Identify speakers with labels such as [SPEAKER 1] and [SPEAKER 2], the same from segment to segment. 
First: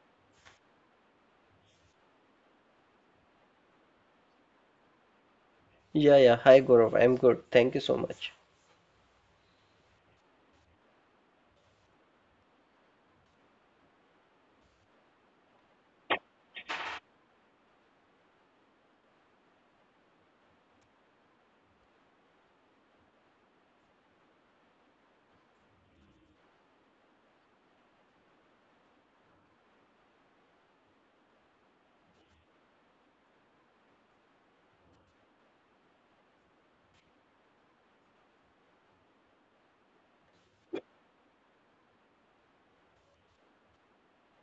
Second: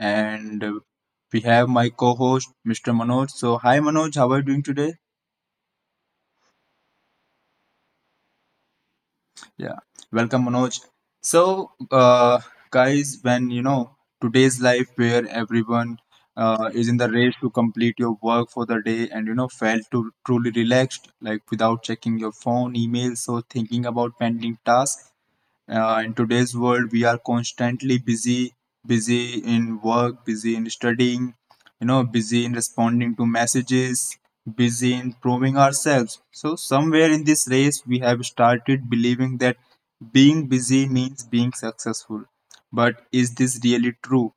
[SPEAKER 1] and we have my co-host Mr. Manoj. So, hi Manoj, how are you doing today?
[SPEAKER 2] Yeah, yeah. Hi, Gaurav. I'm good. Thank you so much.
[SPEAKER 1] Yeah, welcome Manoj. So, uh, Guys, when today's life where everyone is in the race to complete your work for the day and felt to truly relaxed, like without checking your phone, emails, or thinking about pending tasks. In today's world, we are constantly busy, busy in work, busy in studying, you know, busy in responding to messages, busy in proving ourselves. So, somewhere in this race, we have started believing that being busy means being successful. But is this really true?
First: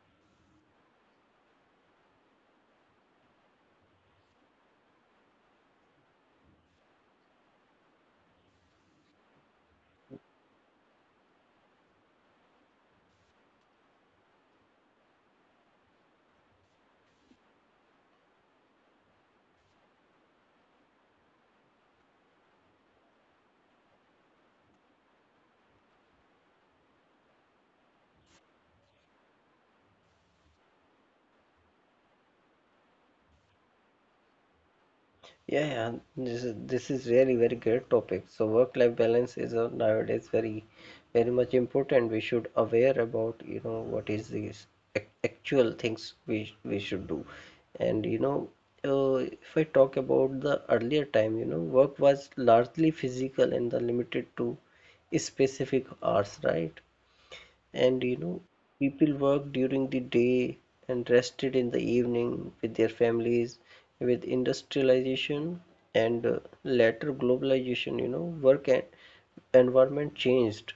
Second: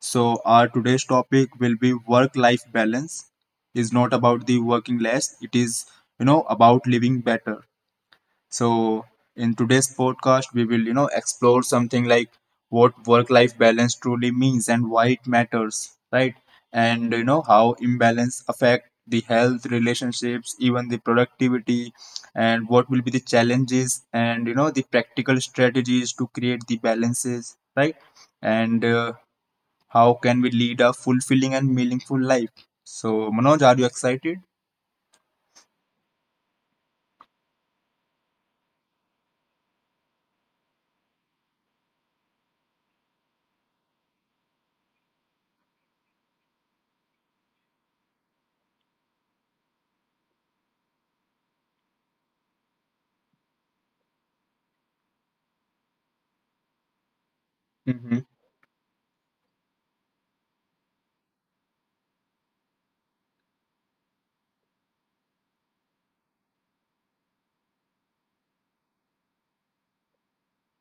[SPEAKER 1] So, our today's topic will be work life balance is not about the working less, it is, you know, about living better. So in today's podcast, we will explore something like what work-life balance truly means and why it matters, right? And you know how imbalance affect the health, relationships, even the productivity, and what will be the challenges and you know the practical strategies to create the balances, right? And How can we lead a fulfilling and meaningful life? So Manoj, are you excited?
[SPEAKER 2] Yeah, yeah. This is really very great topic. So work-life balance is nowadays very much important. We should aware about, you know, what is these actual things we should do. And you know, uh, if I talk about the earlier time, you know, work was largely physical and the limited to specific hours, right? And you know, people worked during the day and rested in the evening with their families. With industrialization and later globalization, you know, work and environment changed,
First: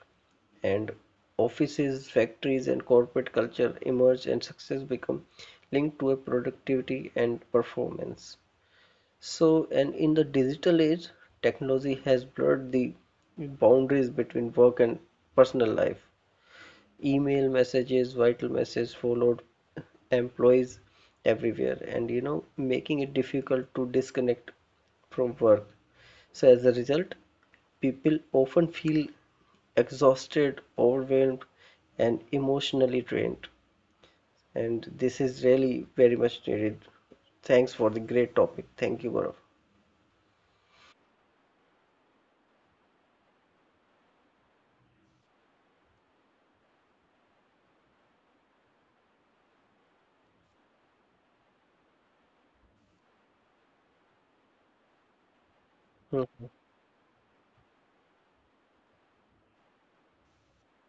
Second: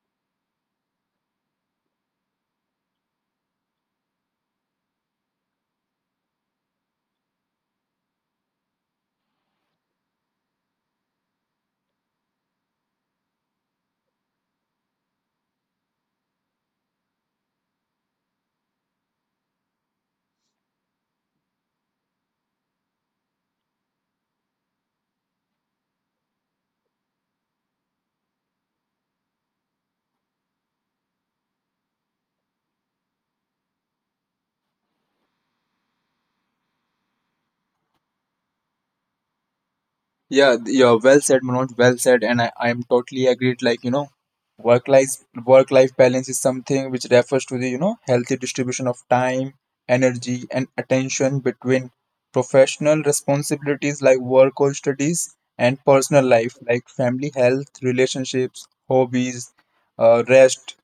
[SPEAKER 2] and offices, factories, and corporate culture emerged, and success become linked to a productivity and performance. So, and in the digital age, technology has blurred the boundaries between work and personal life, email messages, vital messages followed employees everywhere, and you know, making it difficult to disconnect from work. So, as a result, people often feel exhausted, overwhelmed, and emotionally drained. And this is really very much needed. Thanks for the great topic. Thank you, Gaurav.
[SPEAKER 1] Yeah, well said, Manoj. Well said, and I'm totally agreed. Like you know, work life work life balance is something which refers to the you know healthy distribution of time, energy, and attention between professional responsibilities like work or studies and personal
[SPEAKER 2] Hmm.
[SPEAKER 1] life like family, health, relationships, hobbies, rest.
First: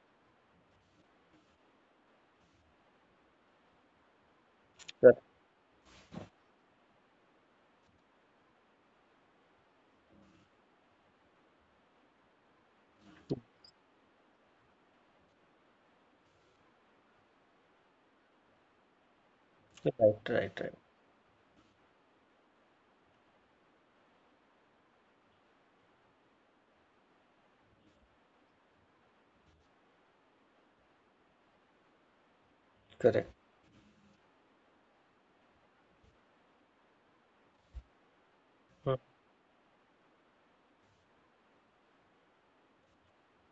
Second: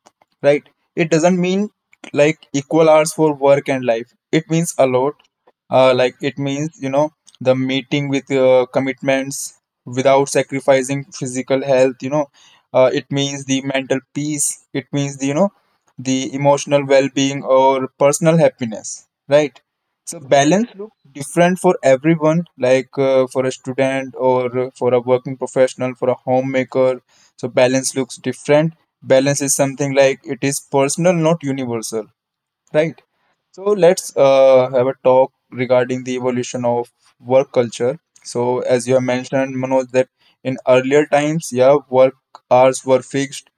[SPEAKER 1] Right? It doesn't mean like equal hours for work and life. It means a lot. Like it means you know the meeting with commitments without sacrificing physical health, you know, it means the mental peace, it means the, you know, the emotional well-being or personal happiness, right? So
[SPEAKER 2] Right, right,
[SPEAKER 1] balance
[SPEAKER 2] right.
[SPEAKER 1] looks different for everyone, like for a student or for a working professional, for a homemaker. So balance looks different. Balance is something like it is personal, not universal. Right. So let's have a talk regarding the evolution of work culture. So as you have mentioned, Manoj, that in earlier times, yeah, work hours were fixed,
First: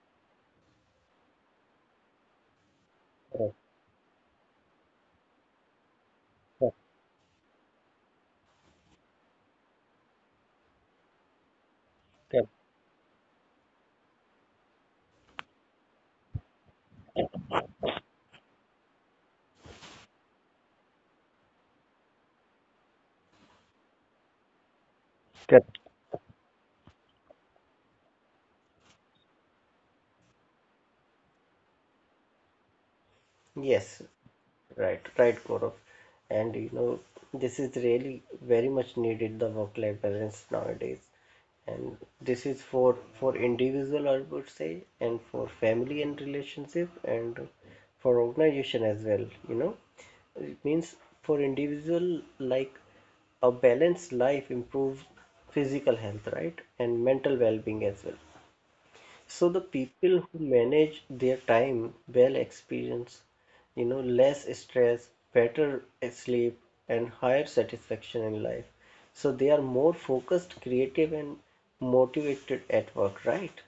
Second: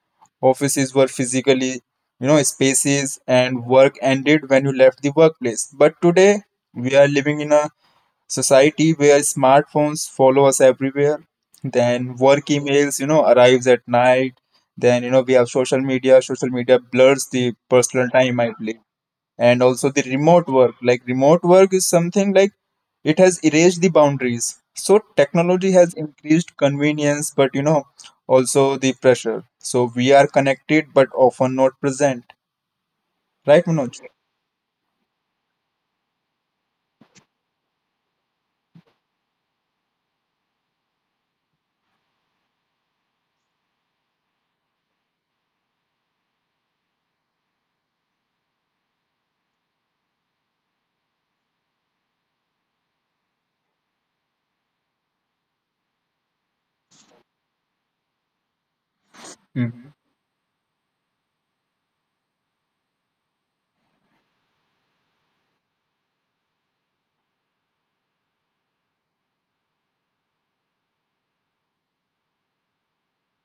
[SPEAKER 1] offices were physically, you know, spaces,
[SPEAKER 2] Correct,
[SPEAKER 1] and work ended when you left the workplace. But today, we are living in a society where smartphones follow us everywhere. Then work
[SPEAKER 2] correct.
[SPEAKER 1] emails, you know, arrives at night. Then you know we have social media. Social media blurs the personal time, I believe, and also the remote work, like remote work is something like it has erased the boundaries. So technology
[SPEAKER 2] Correct.
[SPEAKER 1] has increased convenience, but you know also the pressure. So we are connected but often not present, right, Manoj?
[SPEAKER 2] Yes. Right, right, Gaurav. And you know, this is really very much needed the work-life balance nowadays. And this is for individual, I would say, and for family and relationship, and for organization as well. You know, it means for individual, like a balanced life improves physical health, right, and mental well-being as well. So the
[SPEAKER 1] Mhm.
[SPEAKER 2] people who manage their time well experience, you know, less stress, better sleep, and higher satisfaction in life. So they are more focused, creative, and motivated at work, right?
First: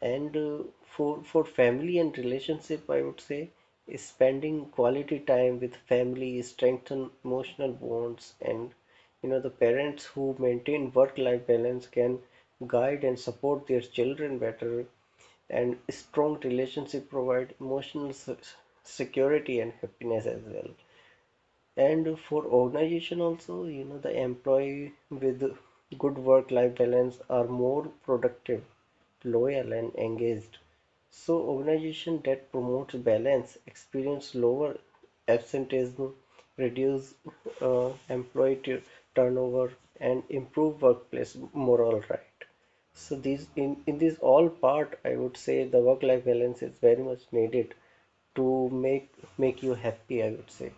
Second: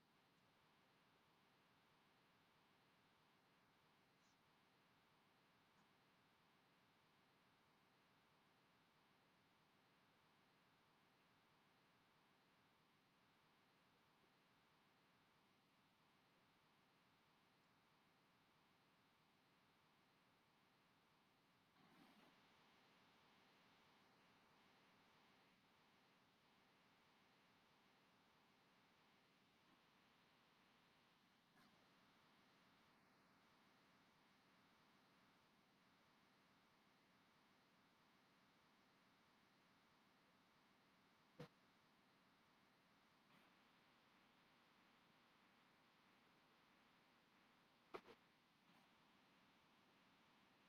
[SPEAKER 2] And for family and relationship, I would say spending quality time with family strengthen emotional bonds, and you know the parents who maintain work-life balance can guide and support their children better, and strong relationship provide emotional security and happiness as well. And for organization also, you know, the employee with good work-life balance are more productive, loyal, and engaged. So organization that promotes balance experience lower absenteeism, reduce employee turnover, and improve workplace morale, right? So these in this all part, I would say the work-life balance is very much needed to make you happy, I would say.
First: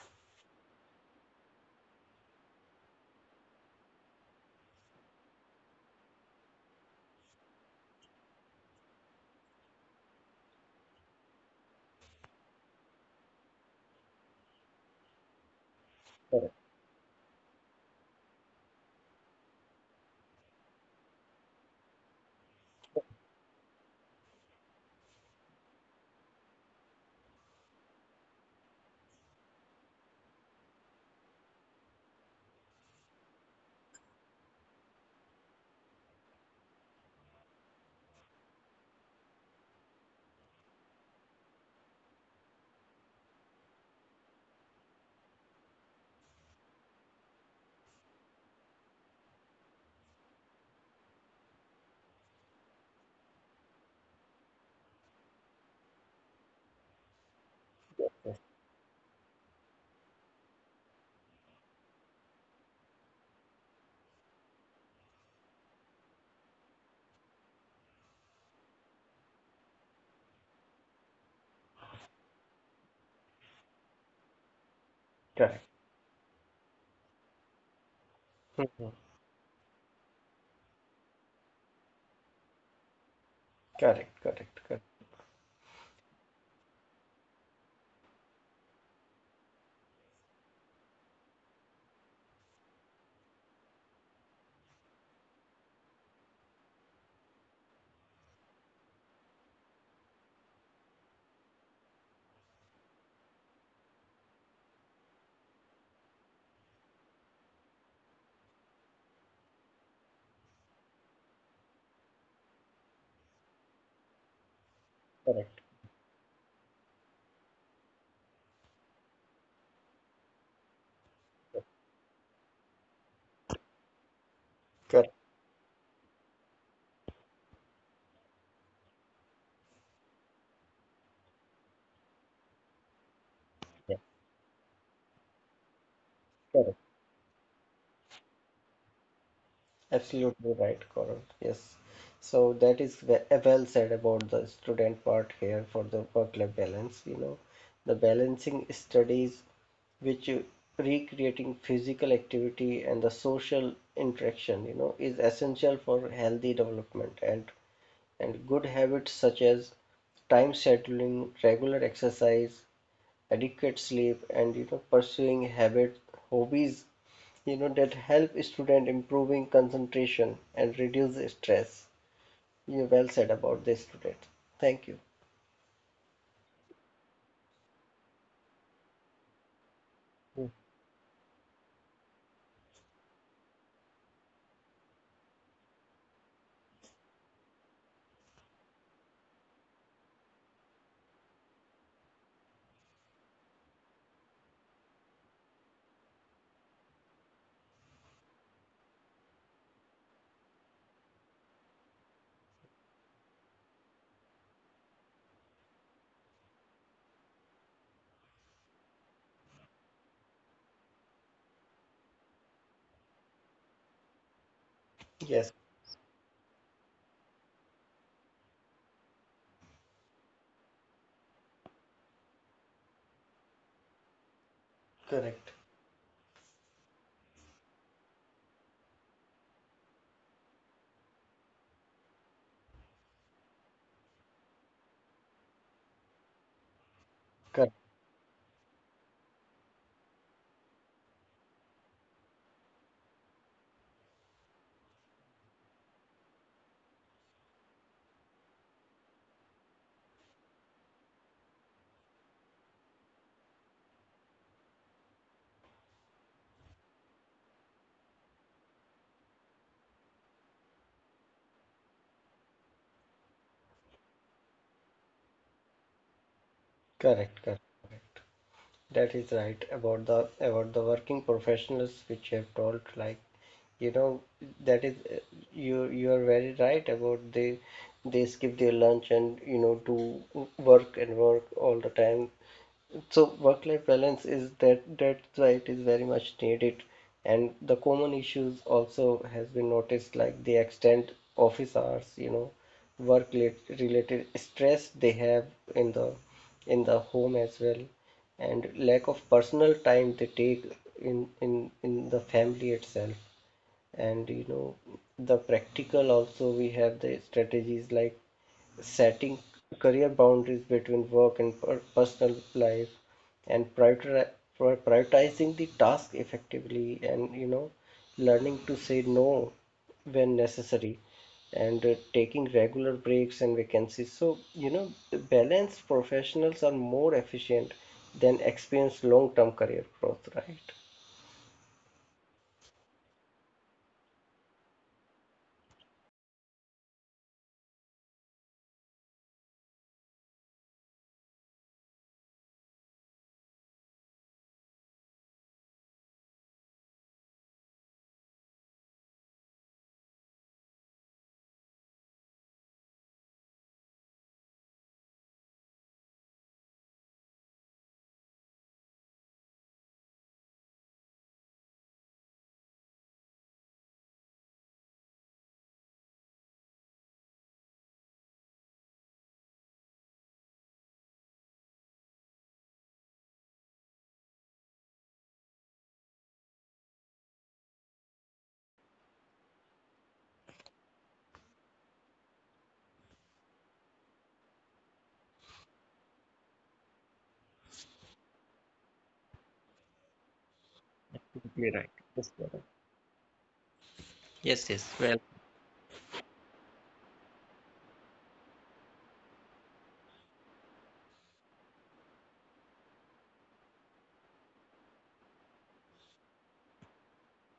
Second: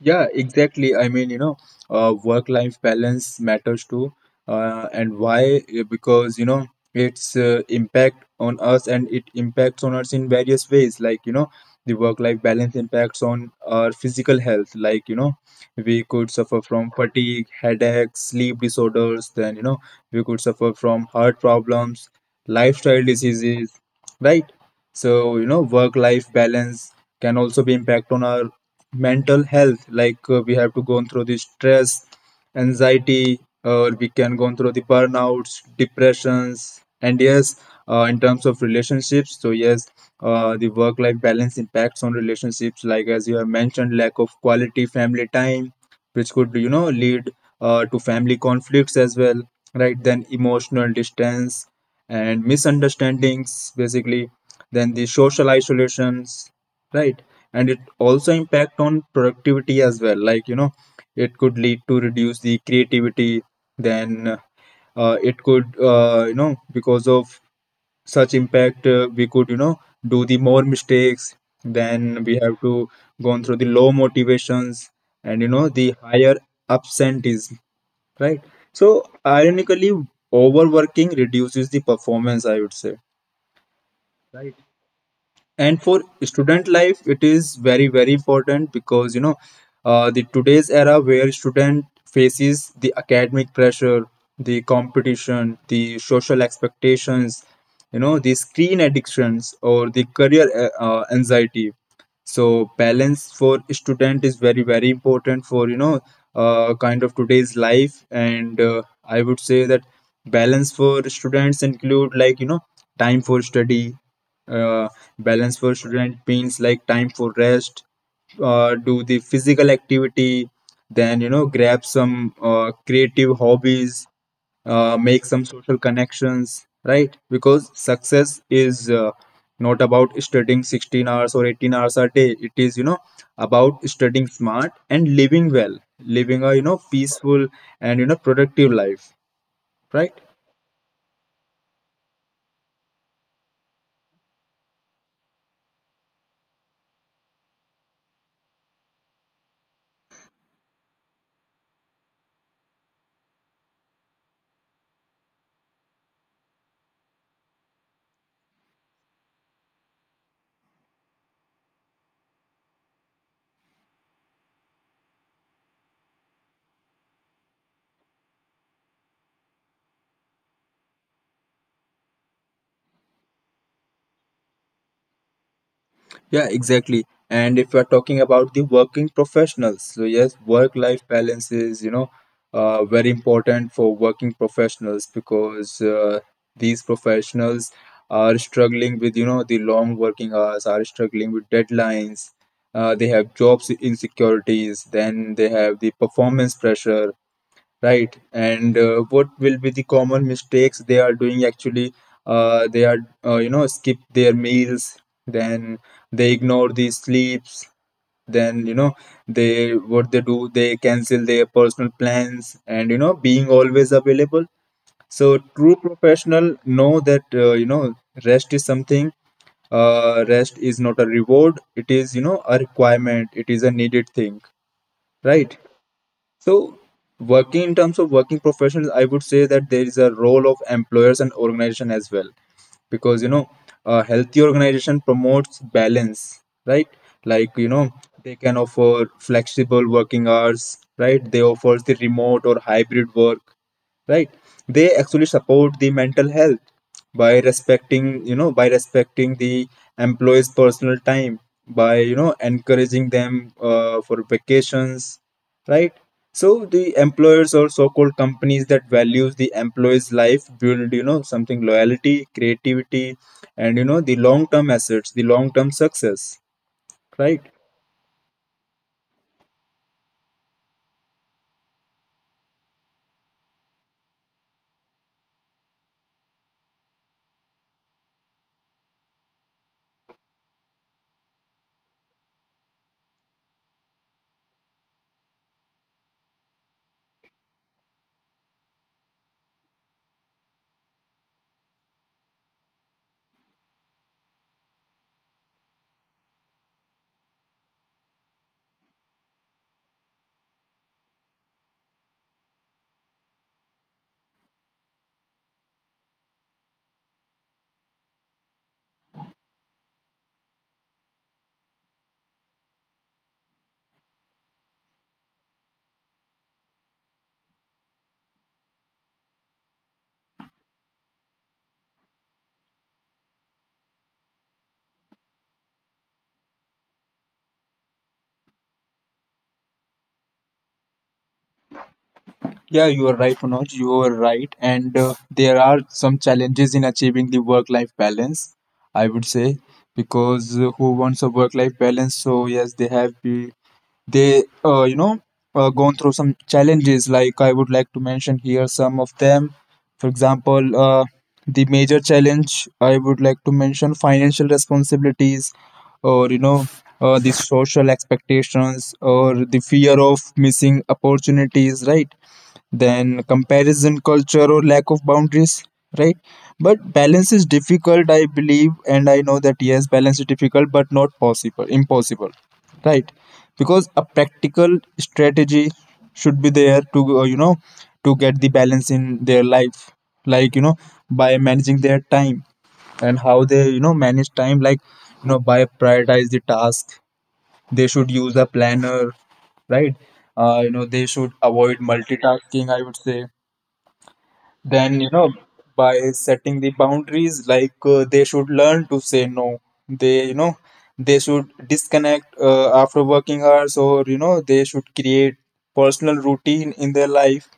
[SPEAKER 1] Yeah, exactly. I mean, you know, work-life balance matters too. And why? Because, you know, it's impact on us and it impacts on us in various ways. Like, you know, the work-life balance impacts on our physical health. Like, you know, we could suffer from fatigue, headaches, sleep disorders. Then, you know, we could suffer from heart problems, lifestyle diseases, right? So, you know, work-life balance can also be impact on our mental health, like we have to go through the stress, anxiety, or we can go through the burnouts, depressions. And yes, in terms of relationships, so yes, the work life balance impacts on relationships, like as you have mentioned, lack of quality family time which could you know lead to family conflicts as well, right? Then emotional distance and misunderstandings basically, then the social isolations, right? And it also impact on productivity as well, like you know it could lead to reduce the creativity, then it could you know, because of such impact, we could you know do the more mistakes, then we have to go on through the low motivations and you
[SPEAKER 2] Right.
[SPEAKER 1] know the higher absenteeism, right? So ironically, overworking reduces the performance, I would say.
[SPEAKER 2] Correct, correct, correct,
[SPEAKER 1] And for student life, it is very very important because you know the today's era where student faces the academic pressure, the competition, the social expectations, you know the screen addictions or the career anxiety. So balance for student is very very important for you know kind of today's life. And I would say that balance for students include like you know time for study, uh, balance
[SPEAKER 2] correct,
[SPEAKER 1] for student means like time for rest, do the physical activity, then you know grab some creative hobbies,
[SPEAKER 2] correct,
[SPEAKER 1] make some social connections, right? Because success is not about studying 16 hours or 18 hours a day. It is, you know, about studying smart and living well, living a, you
[SPEAKER 2] correct.
[SPEAKER 1] know, peaceful and, you know, productive life, right?
[SPEAKER 2] Absolutely right, Coral. Yes. So that is well said about the student part here for the work-life balance. You know, the balancing studies, which you- recreating physical activity and the social interaction, you know, is essential for healthy development and good habits such as time scheduling, regular exercise, adequate sleep, and you know, pursuing habit hobbies you know that help student improving concentration and reduce stress. You well said about this student. Thank you.
[SPEAKER 1] Yeah, exactly. And if you're talking about the working professionals, so yes,
[SPEAKER 2] Mm.
[SPEAKER 1] work-life balance is, you know, very important for working professionals because these professionals are struggling with, you know, the long working hours, are struggling with deadlines. They have jobs insecurities, then they have the performance pressure, right? And what will be the common mistakes they are doing actually? Uh, they are, you know, skip their meals, then they ignore the sleeps, then, you know, they what they do, they cancel their personal plans and, you know, being always available. So,
[SPEAKER 2] Yes.
[SPEAKER 1] true professional know that, you know, rest is something, rest is not a reward, it is, you know, a requirement, it is a needed thing,
[SPEAKER 2] Correct,
[SPEAKER 1] right? So, working in terms of working professionals, I would say that there is a role of employers and organization as well, because you know, a healthy organization promotes balance, right? Like you
[SPEAKER 2] correct,
[SPEAKER 1] know, they can offer flexible working hours, right? They offer the remote or hybrid work, right? They actually support the mental health by respecting, by respecting the employees personal time, by you know encouraging them for vacations, right? So the employers or so-called companies that values the employees life build you know something loyalty, creativity, and you know the long-term assets, the long-term success,
[SPEAKER 2] correct,
[SPEAKER 1] right?
[SPEAKER 2] correct. That is right about the working professionals which you have told like you know that is you are very right about they skip their lunch and you know do work and work all the time. So work-life balance is that that's why it is very much needed, and the common issues also has been noticed like the extent office hours, you know, related stress they have in the in the home as well, and lack of personal time they take in the family itself and you know the practical also we have the strategies like setting career boundaries between work and personal life and prioritizing the task effectively and you know learning to say no when necessary and taking regular breaks and vacancies, so you know the balanced professionals are more efficient than experienced long-term career growth, right.
[SPEAKER 1] Yeah, you are right, Manoj. You are right. And there are some challenges in achieving the work life balance, I would say, because who wants a work life balance? So, yes, they have be, they, you know, gone through some challenges. Like, I would like to mention here some of them. For example, the major challenge I would like to mention financial responsibilities, or you know the social expectations or the fear of missing opportunities, right? Then comparison culture or lack of boundaries, right? But balance is difficult, I believe, and I know that yes, balance is difficult but not possible, impossible, right? Because a practical strategy should be there to you know, to get the balance in their life, like you know, by managing their time. And how they you know manage time, like you know by prioritize the task, they should use a planner, right? You know, they should
[SPEAKER 2] You're
[SPEAKER 1] avoid
[SPEAKER 2] right. That's correct.
[SPEAKER 1] multitasking, I would say.
[SPEAKER 2] Yes, yes.
[SPEAKER 1] Then you
[SPEAKER 2] Well,
[SPEAKER 1] know by setting the boundaries, like they should learn to say no, they you know they should disconnect after working hours, or you know they should create personal routine in their life.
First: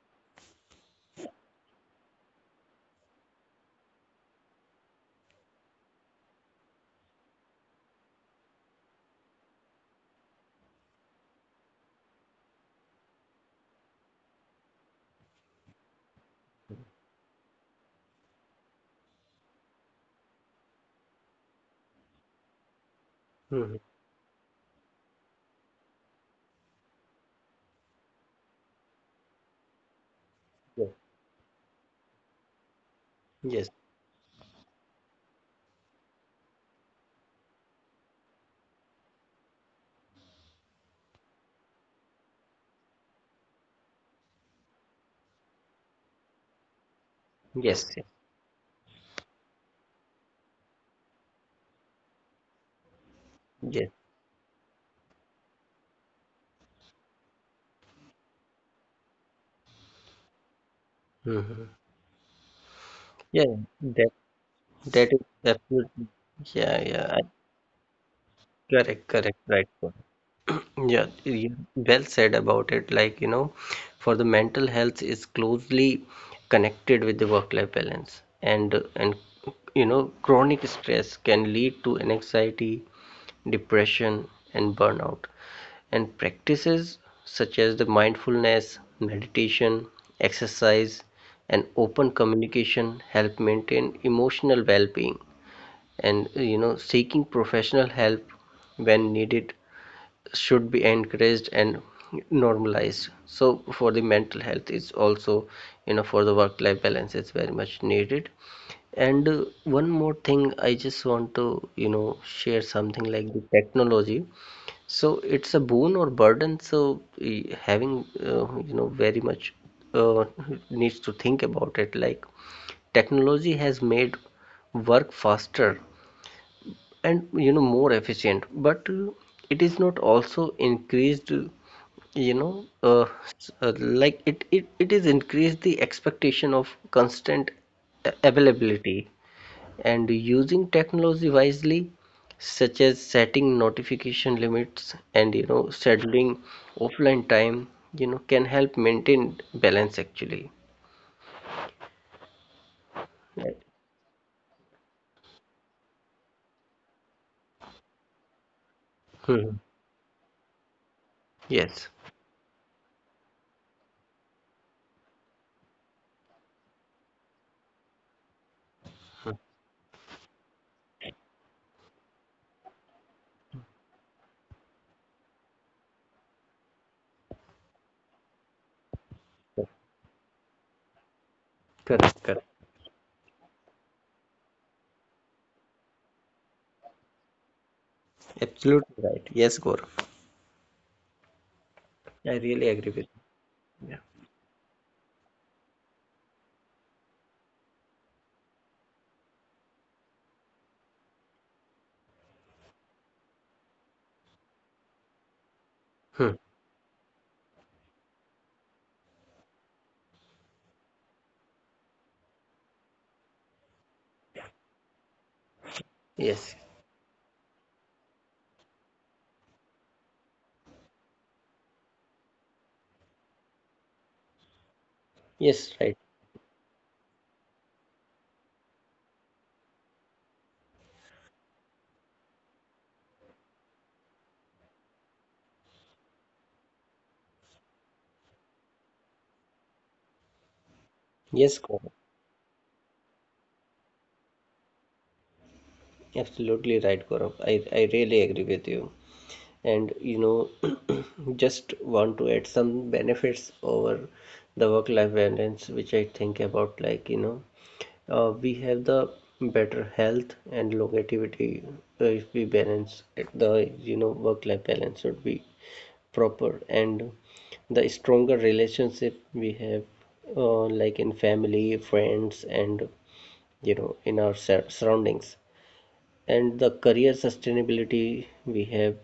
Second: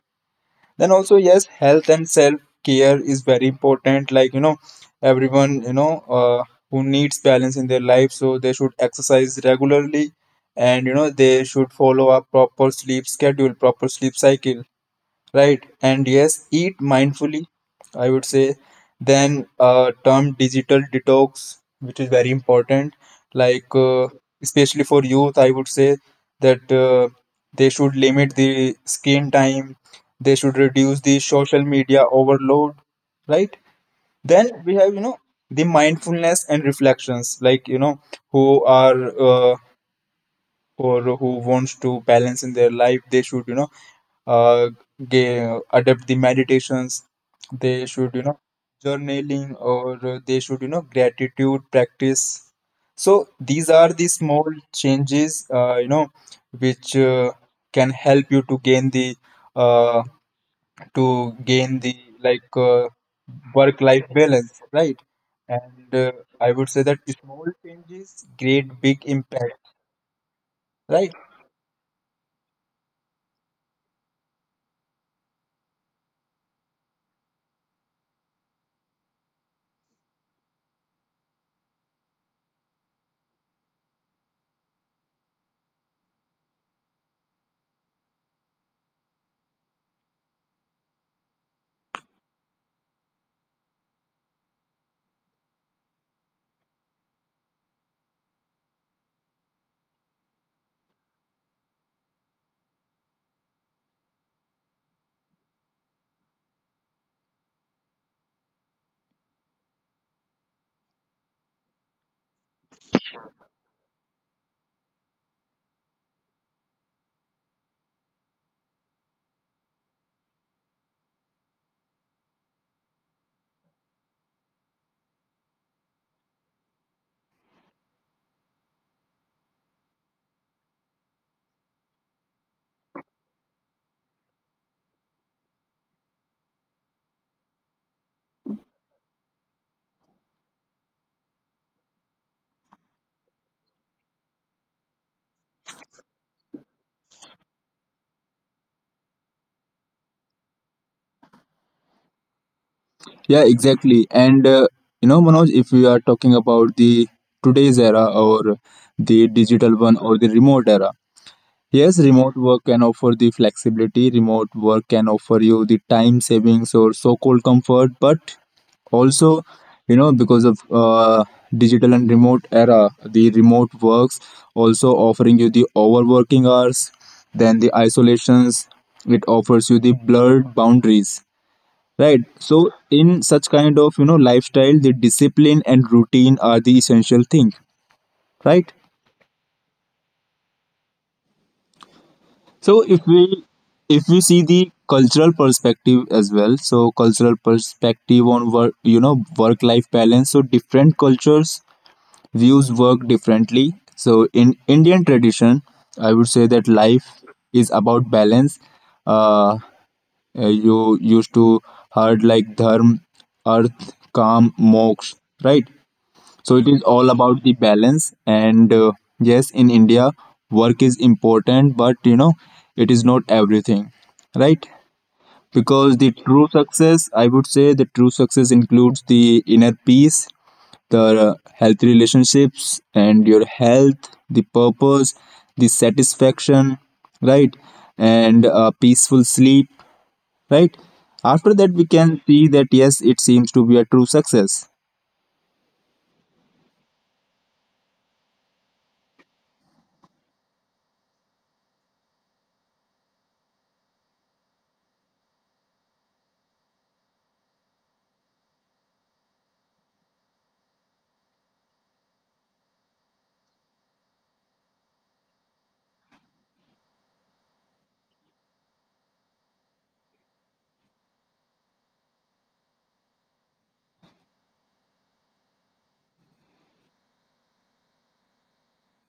[SPEAKER 1] Then also yes, health and self care is very important, like you know everyone you know who needs balance in their life, so they should exercise regularly, and you know they should follow up proper sleep schedule, proper sleep cycle, right? And yes, eat mindfully, I would say. Then term digital detox, which is very important, like
[SPEAKER 2] hmm.
[SPEAKER 1] especially for youth, I would say that they should limit the screen time, they should
[SPEAKER 2] Yes,
[SPEAKER 1] reduce the social media overload, right?
[SPEAKER 2] yes,
[SPEAKER 1] Then we have you know the mindfulness and reflections, like you know who are or who wants to balance in their life, they should you know uh, ga adapt the meditations, they
[SPEAKER 2] yes, yes.
[SPEAKER 1] should you know journaling, or they should you know gratitude practice. So these are
[SPEAKER 2] Yes.
[SPEAKER 1] the small changes, you know, which can help you to gain the uh, to
[SPEAKER 2] Mhm.
[SPEAKER 1] gain the, like
[SPEAKER 2] Yeah,
[SPEAKER 1] work life
[SPEAKER 2] that
[SPEAKER 1] balance, right?
[SPEAKER 2] that is
[SPEAKER 1] and
[SPEAKER 2] absolutely.
[SPEAKER 1] I would say
[SPEAKER 2] Yeah,
[SPEAKER 1] that
[SPEAKER 2] yeah.
[SPEAKER 1] small changes create big
[SPEAKER 2] Correct, correct, right.
[SPEAKER 1] impact,
[SPEAKER 2] Correct.
[SPEAKER 1] right?
[SPEAKER 2] Yeah, you well said about it. Like, you know, for the mental health is closely connected with the work-life balance, and you know, chronic stress can lead to anxiety, depression, and burnout. And practices such as the mindfulness, meditation, exercise, and open communication help maintain emotional well being. And you know, seeking professional help when needed should be encouraged and normalized. So, for the mental health, is also you know, for the work life balance, is very much needed. And one more thing, I just want to you know, share something like the technology, so it's a boon or burden. So having you know very much uh, needs to think about it. Like technology has made work faster and you know more efficient, but it is not also increased. You know, uh, s- uh, like it is increased the expectation of constant availability, and using technology wisely such as setting notification limits and you know scheduling offline time, you know, can help maintain balance actually,
[SPEAKER 1] Yeah,
[SPEAKER 2] right.
[SPEAKER 1] exactly. And you know, Manoj, if we are talking about the today's era or the
[SPEAKER 2] Hmm.
[SPEAKER 1] digital one or the remote era, yes,
[SPEAKER 2] Yes.
[SPEAKER 1] remote work can offer the flexibility. Remote work can offer you the time savings or so-called comfort, but also you know because of digital and remote era, the remote works also offering you the overworking hours, then the isolations, it offers you the blurred boundaries, right?
[SPEAKER 2] Correct, correct.
[SPEAKER 1] So in such kind of lifestyle, the discipline and routine are the essential thing, right?
[SPEAKER 2] Absolutely right, yes, Gaurav. I
[SPEAKER 1] So
[SPEAKER 2] really
[SPEAKER 1] if
[SPEAKER 2] agree
[SPEAKER 1] we
[SPEAKER 2] with
[SPEAKER 1] if
[SPEAKER 2] you.
[SPEAKER 1] we
[SPEAKER 2] Yeah.
[SPEAKER 1] see the cultural perspective as well, so cultural perspective on work, work life balance, so different cultures views work differently. So in Indian tradition, I would say
[SPEAKER 2] Hmm.
[SPEAKER 1] that life is about balance. uh, you used to heard like dharma, earth, calm, moksha, right? So it
[SPEAKER 2] Yes,
[SPEAKER 1] is all about the balance. And yes, in India, work is important, but it is not everything, right?
[SPEAKER 2] yes.
[SPEAKER 1] Because
[SPEAKER 2] Right,
[SPEAKER 1] the true success, I would say, the true success includes the inner peace, the healthy relationships, and your health, the purpose, the satisfaction, right? And peaceful sleep, right? After
[SPEAKER 2] yes,
[SPEAKER 1] that, we
[SPEAKER 2] Gaurav.
[SPEAKER 1] can see that yes, it seems to be a true success.
[SPEAKER 2] Absolutely right, Gaurav. I really agree with you. And you know, just want to add some benefits over the work life balance which I think about like you know, we have the better health and longevity. If we balance it, the you know work life balance should be proper, and the stronger relationship we have, like in family, friends, and you know in our surroundings, and the career sustainability we have,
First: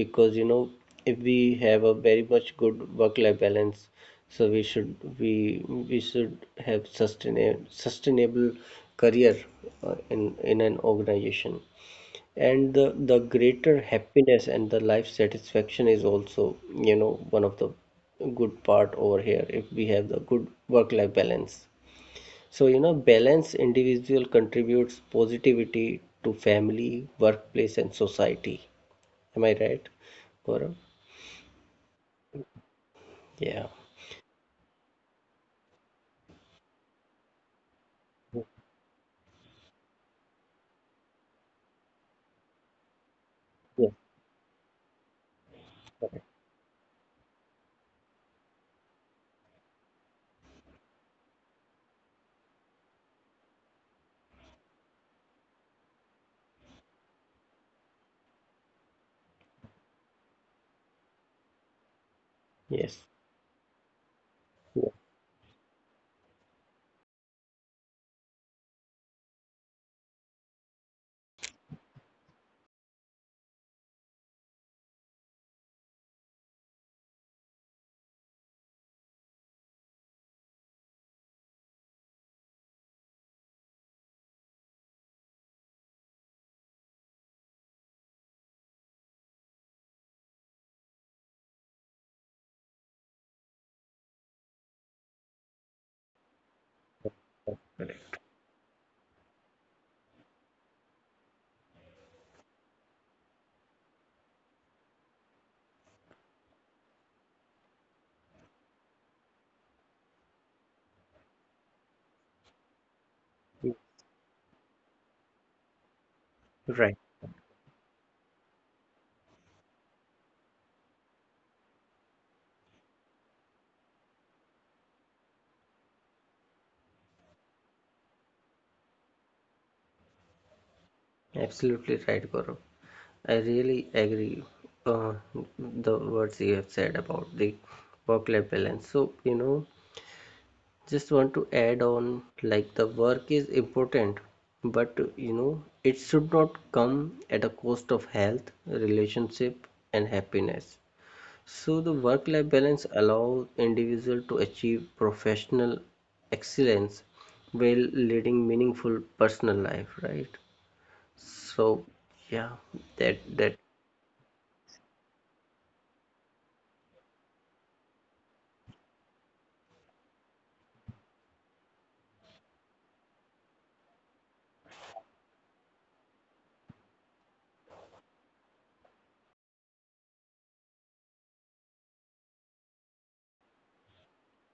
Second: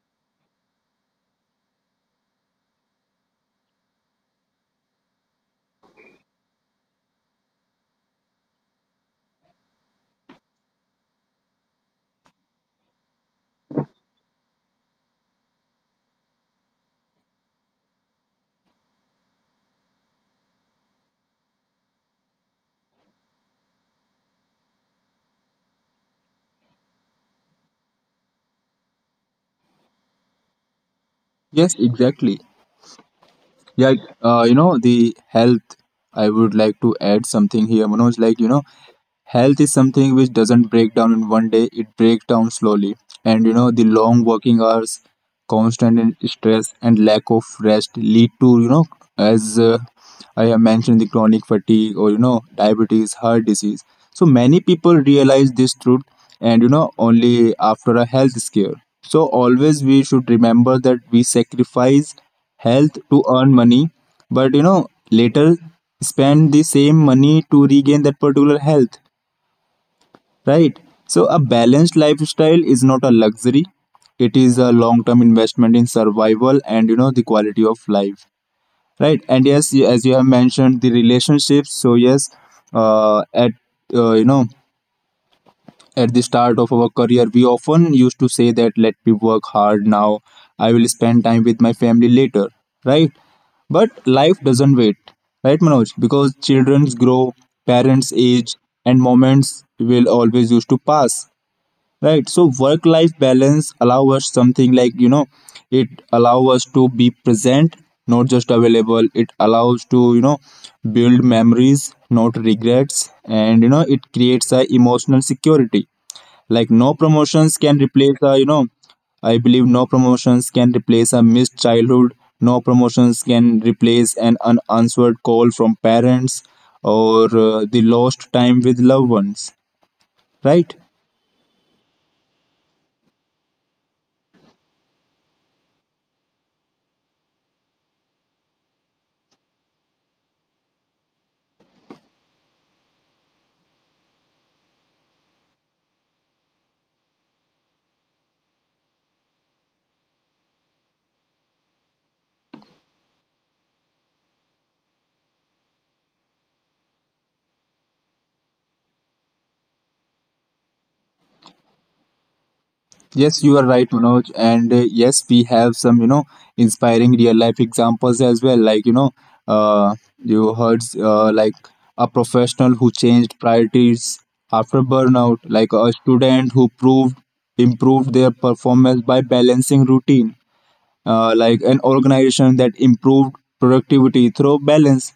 [SPEAKER 2] because you know if we have a very much good work life balance, so we should have sustainable career in an organization, and the greater happiness and the life satisfaction is also you know one of the good part over here if we have the good work life balance. So, you know, balanced individual contributes positivity to family, workplace, and society. Am I right, Gaurav?
[SPEAKER 1] Yes, exactly.
[SPEAKER 2] Yeah.
[SPEAKER 1] Yeah, the health, I would like to add something here, Manoj, like, health is something which doesn't break down in one day, it breaks down slowly. And the
[SPEAKER 2] Yeah.
[SPEAKER 1] long working hours, constant stress, and lack of rest lead to, you know, as I have mentioned, the chronic fatigue or, diabetes, heart disease. So many people realize this truth and, only after a health scare. So always we should remember that we sacrifice health
[SPEAKER 2] Yes.
[SPEAKER 1] to earn money, but,
[SPEAKER 2] Yeah.
[SPEAKER 1] later spend the same money to regain that particular health, right? So, a balanced lifestyle is not a luxury, it is a long term investment in survival and the quality of life, right? And yes, as you have mentioned, the relationships. So, yes, uh, at uh, you know, at the start of our career, we often used to say that let me work hard now, I will spend time with my family later, right? But life doesn't wait, right, Manoj? Because children grow, parents age, and moments will always used to pass, right? So work life balance allow us something like, it allow us to be present, not just available. It allows to, build memories, not regrets. And it
[SPEAKER 2] Yeah.
[SPEAKER 1] creates a emotional security, like no
[SPEAKER 2] Right.
[SPEAKER 1] promotions can replace a I believe no promotions can replace a missed childhood, no promotions can replace an unanswered call from parents or the lost time with loved ones, right?
[SPEAKER 2] Absolutely right, Gaurav. I really agree, uh, the words you have said about the work-life balance. So, you know, just want to add on like the work is important, but you know, it should not come at a cost of health, relationship, and happiness. So the work-life balance allows individual to achieve professional excellence while leading meaningful personal life, right? So yeah,
[SPEAKER 1] Yes, you are
[SPEAKER 2] that
[SPEAKER 1] right,
[SPEAKER 2] that
[SPEAKER 1] Manoj. And yes, we have some, inspiring real life examples as well. Like, uh, you heard like a professional who changed priorities after burnout, like a student who proved improved their performance by balancing routine, like an organization that improved productivity through balance.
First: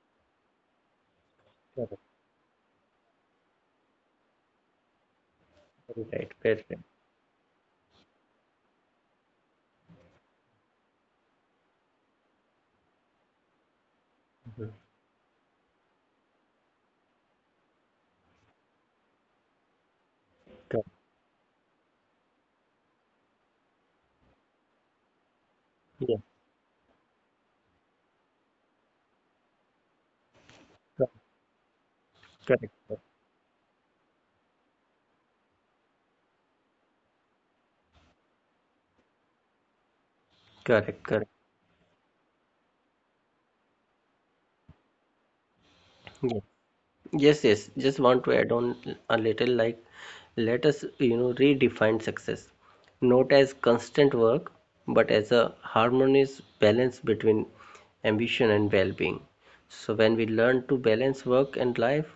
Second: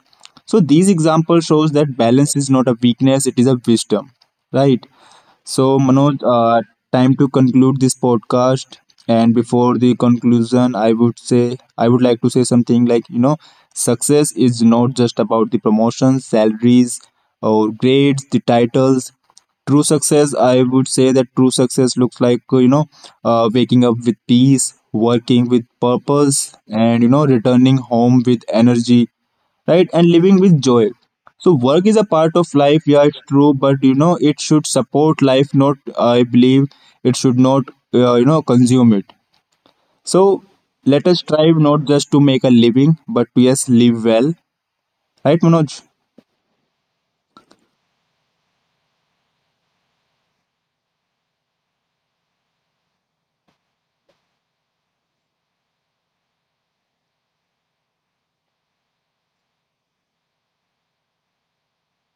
[SPEAKER 1] So these examples shows that balance is not a weakness; it is a wisdom, right? So, Manoj,
[SPEAKER 2] right, right, right.
[SPEAKER 1] time to conclude this podcast. And before the conclusion, I would say, I would like to say something like, success is not just about the promotions, salaries, or grades, the titles. True success, I would say that true success looks like, waking up with peace, working with
[SPEAKER 2] Yeah,
[SPEAKER 1] purpose, and, returning home with energy, right? And living with joy. So work is a part
[SPEAKER 2] correct,
[SPEAKER 1] of
[SPEAKER 2] correct,
[SPEAKER 1] life.
[SPEAKER 2] correct,
[SPEAKER 1] Yeah, it's true, but it should support life. Not, I believe it should not consume it. So
[SPEAKER 2] correct.
[SPEAKER 1] let us
[SPEAKER 2] Correct.
[SPEAKER 1] strive not just to make a living, but to yes live well, right, Manoj?
[SPEAKER 2] Yeah. Yes, yes. Just want to add on a little like let us, you know, redefine success not as constant work but as a harmonious balance between ambition and well-being. So when we learn to balance work and life,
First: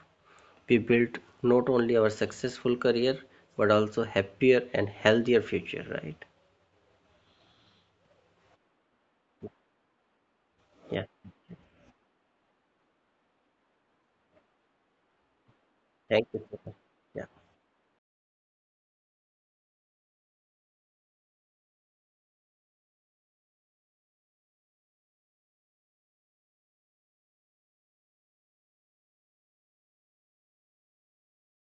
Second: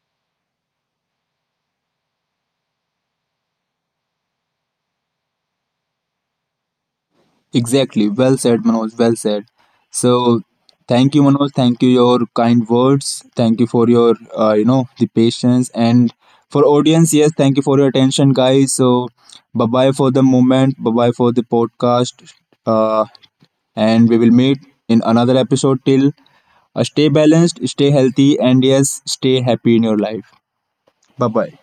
[SPEAKER 2] we build not only our successful career but also happier and healthier future, right?
[SPEAKER 1] Exactly. Well said, Manoj. Well said. So,
[SPEAKER 2] Yeah.
[SPEAKER 1] thank you, Manoj. Thank you your kind words. Thank you for your, the patience and
[SPEAKER 2] Thank you so
[SPEAKER 1] for
[SPEAKER 2] much.
[SPEAKER 1] audience.
[SPEAKER 2] Yeah.
[SPEAKER 1] Yes, thank you for your attention, guys. So, bye bye for the moment. Bye bye for the podcast. Uh, and we will meet in another episode. Till stay balanced, stay healthy, and yes, stay happy in your life. Bye bye.